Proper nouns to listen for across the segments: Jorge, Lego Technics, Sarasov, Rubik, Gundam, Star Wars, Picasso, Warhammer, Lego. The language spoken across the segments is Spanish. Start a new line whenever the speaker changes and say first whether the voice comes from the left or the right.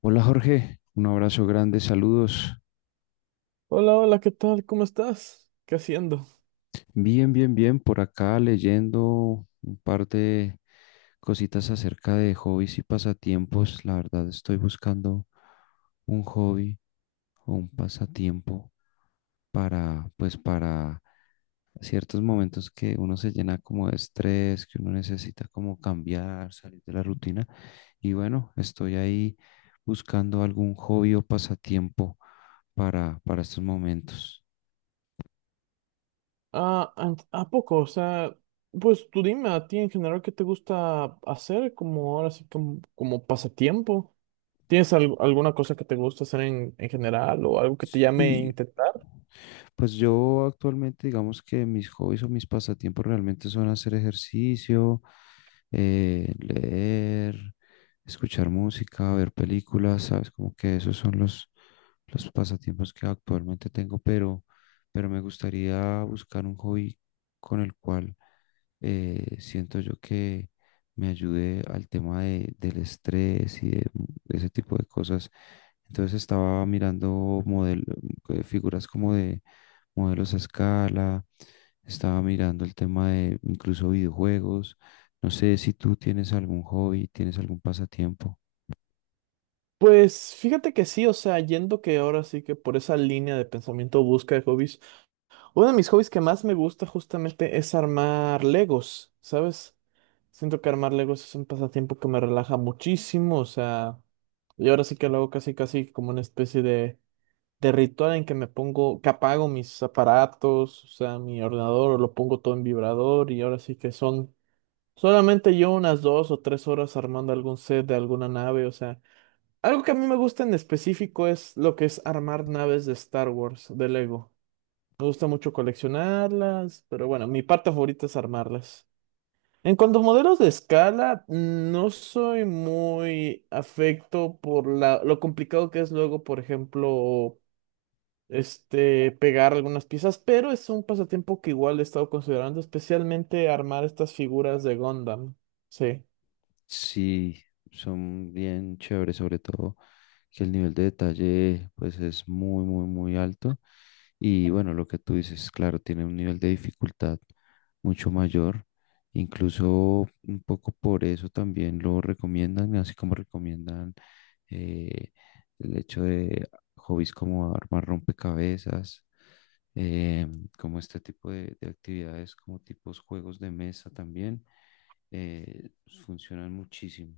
left: Hola Jorge, un abrazo grande, saludos.
right: Hola, hola, ¿qué tal? ¿Cómo estás? ¿Qué haciendo?
left: Bien, bien, bien, por acá leyendo un par de cositas acerca de hobbies y pasatiempos. La verdad estoy buscando un hobby o un pasatiempo para, pues para ciertos momentos que uno se llena como de estrés, que uno necesita como cambiar, salir de la rutina. Y bueno, estoy ahí buscando algún hobby o pasatiempo para estos momentos.
right: Ah, ¿a poco? O sea, pues tú dime a ti en general qué te gusta hacer como ahora sí como pasatiempo. ¿Tienes alguna cosa que te gusta hacer en general o algo que te llame a
left: Sí,
right: intentar?
left: pues yo actualmente digamos que mis hobbies o mis pasatiempos realmente son hacer ejercicio, leer, escuchar música, ver películas, ¿sabes? Como que esos son los pasatiempos que actualmente tengo, pero me gustaría buscar un hobby con el cual siento yo que me ayude al tema del estrés y de ese tipo de cosas. Entonces estaba mirando figuras como de modelos a escala, estaba mirando el tema de incluso videojuegos. No sé si tú tienes algún hobby, tienes algún pasatiempo.
right: Pues fíjate que sí, o sea, yendo que ahora sí que por esa línea de pensamiento busca de hobbies. Uno de mis hobbies que más me gusta justamente es armar Legos, ¿sabes? Siento que armar Legos es un pasatiempo que me relaja muchísimo, o sea, y ahora sí que lo hago casi casi como una especie de ritual en que me pongo, que apago mis aparatos, o sea, mi ordenador, o lo pongo todo en vibrador y ahora sí que son solamente yo unas 2 o 3 horas armando algún set de alguna nave, o sea, algo que a mí me gusta en específico es lo que es armar naves de Star Wars, de Lego. Me gusta mucho coleccionarlas, pero bueno, mi parte favorita es armarlas. En cuanto a modelos de escala, no soy muy afecto por la, lo complicado que es luego, por ejemplo, pegar algunas piezas, pero es un pasatiempo que igual he estado considerando, especialmente armar estas figuras de Gundam. Sí.
left: Sí, son bien chéveres, sobre todo que el nivel de detalle pues es muy, muy, muy alto. Y bueno, lo que tú dices, claro, tiene un nivel de dificultad mucho mayor. Incluso un poco por eso también lo recomiendan, así como recomiendan eh, el hecho de hobbies como armar rompecabezas eh, como este tipo de actividades, como tipos juegos de mesa también, pues, funcionan muchísimo.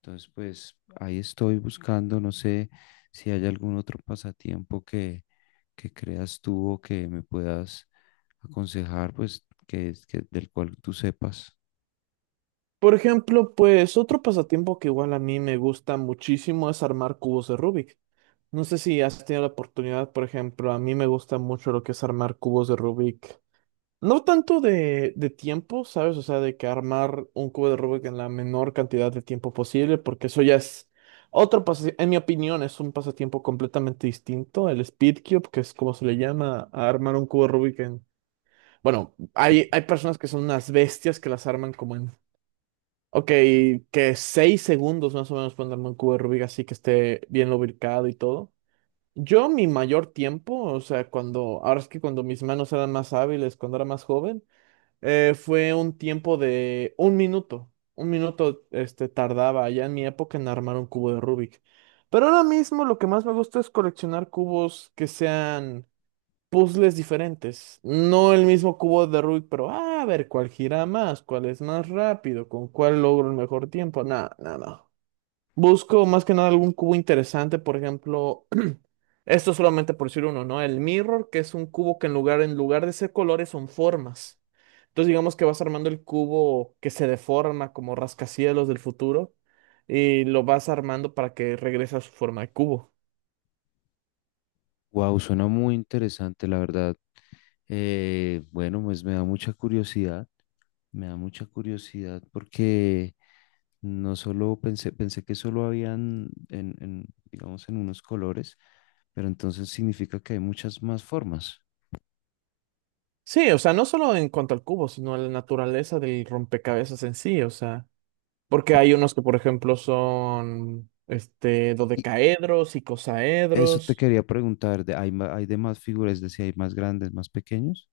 left: Entonces, pues ahí estoy buscando, no sé si hay algún otro pasatiempo que creas tú o que me puedas aconsejar, pues que del cual tú sepas.
right: Por ejemplo, pues otro pasatiempo que igual a mí me gusta muchísimo es armar cubos de Rubik. No sé si has tenido la oportunidad, por ejemplo, a mí me gusta mucho lo que es armar cubos de Rubik. No tanto de tiempo, ¿sabes? O sea, de que armar un cubo de Rubik en la menor cantidad de tiempo posible, porque eso ya es otro pasatiempo, en mi opinión, es un pasatiempo completamente distinto. El speed cube, que es como se le llama a armar un cubo de Rubik en... Bueno, hay personas que son unas bestias que las arman como en... Ok, que 6 segundos más o menos pueden armar un cubo de Rubik así que esté bien lubricado y todo. Yo mi mayor tiempo, o sea, cuando, ahora es que cuando mis manos eran más hábiles, cuando era más joven, fue un tiempo de 1 minuto. 1 minuto, tardaba ya en mi época en armar un cubo de Rubik. Pero ahora mismo lo que más me gusta es coleccionar cubos que sean puzzles diferentes. No el mismo cubo de Rubik, pero ah, a ver cuál gira más, cuál es más rápido, con cuál logro el mejor tiempo. Nada, nada. Busco más que nada algún cubo interesante, por ejemplo, esto solamente por decir uno, ¿no? El mirror, que es un cubo que en lugar de ser colores son formas. Entonces digamos que vas armando el cubo que se deforma como rascacielos del futuro y lo vas armando para que regrese a su forma de cubo.
left: Wow, suena muy interesante, la verdad. Bueno, pues me da mucha curiosidad, me da mucha curiosidad porque no solo pensé que solo habían en, digamos, en unos colores, pero entonces significa que hay muchas más formas.
right: Sí, o sea, no solo en cuanto al cubo, sino a la naturaleza del rompecabezas en sí, o sea, porque hay unos que, por ejemplo, son
left: Y
right: dodecaedros,
left: eso te
right: icosaedros.
left: quería preguntar, de, hay de más figuras?, es decir, ¿hay más grandes, más pequeños?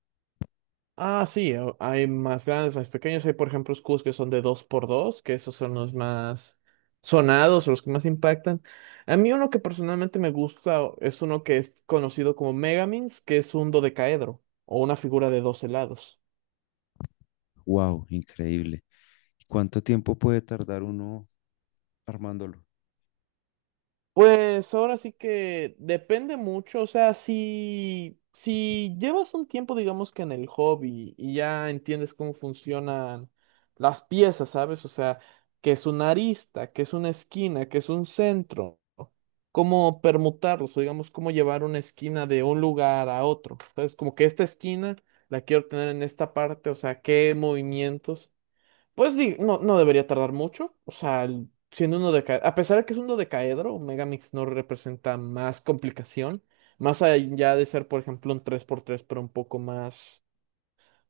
right: Ah, sí, hay más grandes, más pequeños. Hay, por ejemplo, escudos que son de 2x2, que esos son los más sonados, los que más impactan. A mí uno que personalmente me gusta es uno que es conocido como Megamins, que es un dodecaedro o una figura de 12 lados.
left: ¡Wow! ¡Increíble! ¿Y cuánto tiempo puede tardar uno armándolo?
right: Pues ahora sí que depende mucho, o sea, si llevas un tiempo, digamos que en el hobby y ya entiendes cómo funcionan las piezas, ¿sabes? O sea, que es una arista, que es una esquina, que es un centro, cómo permutarlos, o digamos, cómo llevar una esquina de un lugar a otro, ¿sabes? Como que esta esquina la quiero tener en esta parte, o sea, qué movimientos. Pues no, no debería tardar mucho. O sea, siendo uno de a pesar de que es un dodecaedro, Megamix no representa más complicación. Más allá de ser, por ejemplo, un 3x3 pero un poco más,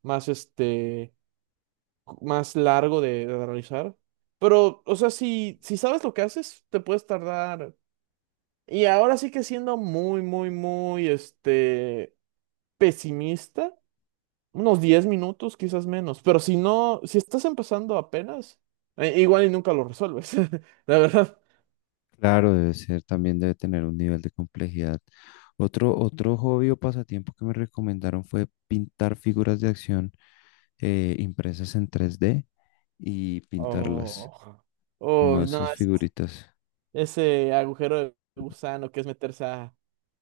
right: más este, más largo de realizar. Pero, o sea, si sabes lo que haces, te puedes tardar. Y ahora sí que siendo muy, muy, muy, pesimista. Unos 10 minutos, quizás menos. Pero si no, si estás empezando apenas, igual y nunca lo resuelves, la verdad.
left: Claro, debe ser, también debe tener un nivel de complejidad. Otro hobby o pasatiempo que me recomendaron fue pintar figuras de acción impresas en 3D y pintarlas.
right: Oh,
left: Como
right: oh, no,
left: esas figuritas.
right: ese agujero de gusano que es meterse a...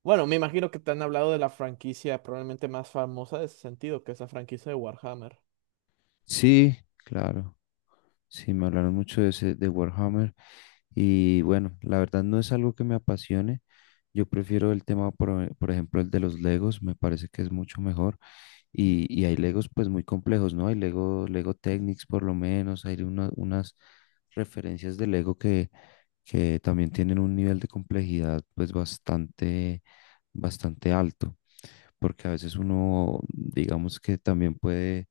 right: Bueno, me imagino que te han hablado de la franquicia probablemente más famosa de ese sentido, que es la franquicia de Warhammer.
left: Sí, claro. Sí, me hablaron mucho de ese, de Warhammer. Y bueno, la verdad no es algo que me apasione. Yo prefiero el tema, por ejemplo, el de los Legos, me parece que es mucho mejor. Y y hay Legos pues muy complejos, ¿no? Hay Lego, Lego Technics por lo menos, hay unas referencias de Lego que también tienen un nivel de complejidad pues bastante, bastante alto, porque a veces uno, digamos que también puede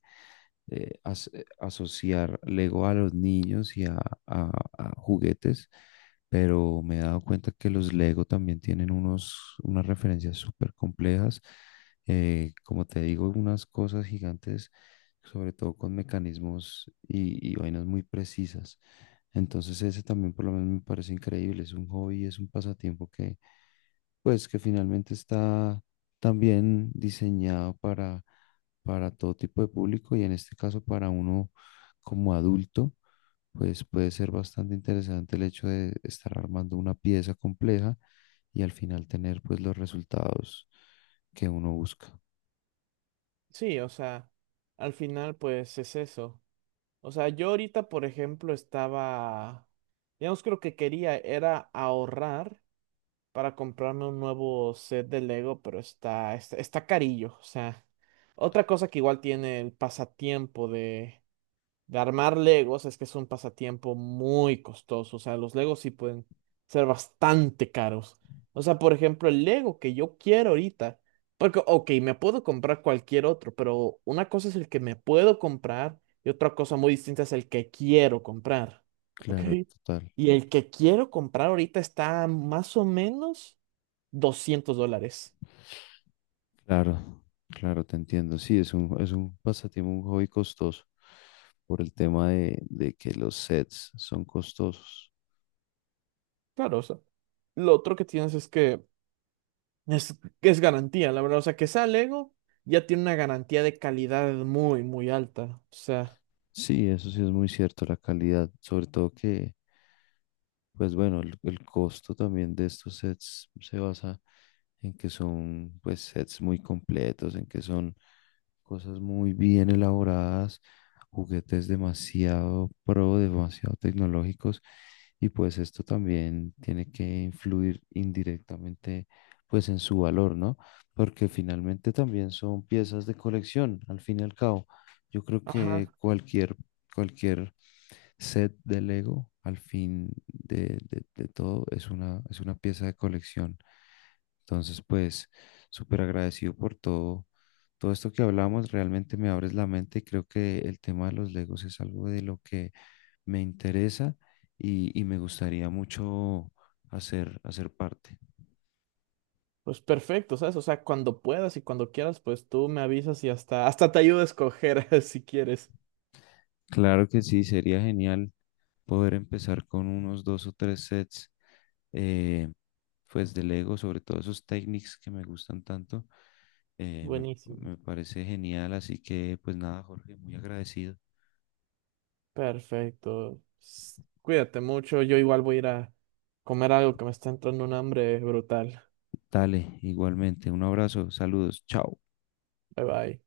left: asociar Lego a los niños y a- a juguetes, pero me he dado cuenta que los Lego también tienen unas referencias súper complejas, como te digo, unas cosas gigantes, sobre todo con mecanismos y y vainas muy precisas. Entonces ese también por lo menos me parece increíble, es un hobby, es un pasatiempo que pues que finalmente está también diseñado para todo tipo de público y en este caso para uno como adulto, pues puede ser bastante interesante el hecho de estar armando una pieza compleja y al final tener pues los resultados que uno busca.
right: Sí, o sea, al final pues es eso. O sea, yo ahorita, por ejemplo, estaba... Digamos que lo que quería era ahorrar para comprarme un nuevo set de Lego, pero está carillo. O sea, otra cosa que igual tiene el pasatiempo de armar Legos es que es un pasatiempo muy costoso. O sea, los Legos sí pueden ser bastante caros. O sea, por ejemplo, el Lego que yo quiero ahorita, porque, ok, me puedo comprar cualquier otro, pero una cosa es el que me puedo comprar y otra cosa muy distinta es el que quiero comprar. ¿Ok?
left: Claro, total,
right: Y el que quiero comprar ahorita está más o menos $200.
left: claro, claro, te entiendo. Sí, es es un pasatiempo, un hobby costoso por el tema de que los sets son costosos.
right: Claro, o sea, lo otro que tienes es que es, es garantía, la verdad. O sea, que sea Lego ya tiene una garantía de calidad muy, muy alta. O sea,
left: Sí, eso sí es muy cierto, la calidad, sobre todo que... Pues bueno, el costo también de estos sets se basa en que son pues sets muy completos, en que son cosas muy bien elaboradas, juguetes demasiado demasiado tecnológicos y pues esto también tiene que influir indirectamente pues en su valor, ¿no? Porque finalmente también son piezas de colección, al fin y al cabo. Yo creo que
right: ajá,
left: cualquier, cualquier set de Lego al fin de todo es una pieza de colección. Entonces, pues, súper agradecido por todo, todo esto que hablamos. Realmente me abres la mente y creo que el tema de los Legos es algo de lo que me interesa y y me gustaría mucho hacer parte.
right: pues perfecto, ¿sabes? O sea, cuando puedas y cuando quieras, pues tú me avisas y hasta te ayudo a escoger si quieres.
left: Claro que sí, sería genial poder empezar con unos dos o tres sets, eh, pues de Lego, sobre todo esos technics que me gustan tanto, eh, me,
right: Buenísimo.
left: me parece genial. Así que, pues nada, Jorge, muy agradecido.
right: Perfecto. Cuídate mucho. Yo igual voy a ir a comer algo que me está entrando un hambre brutal.
left: Dale, igualmente, un abrazo, saludos, chao.
right: Bye bye.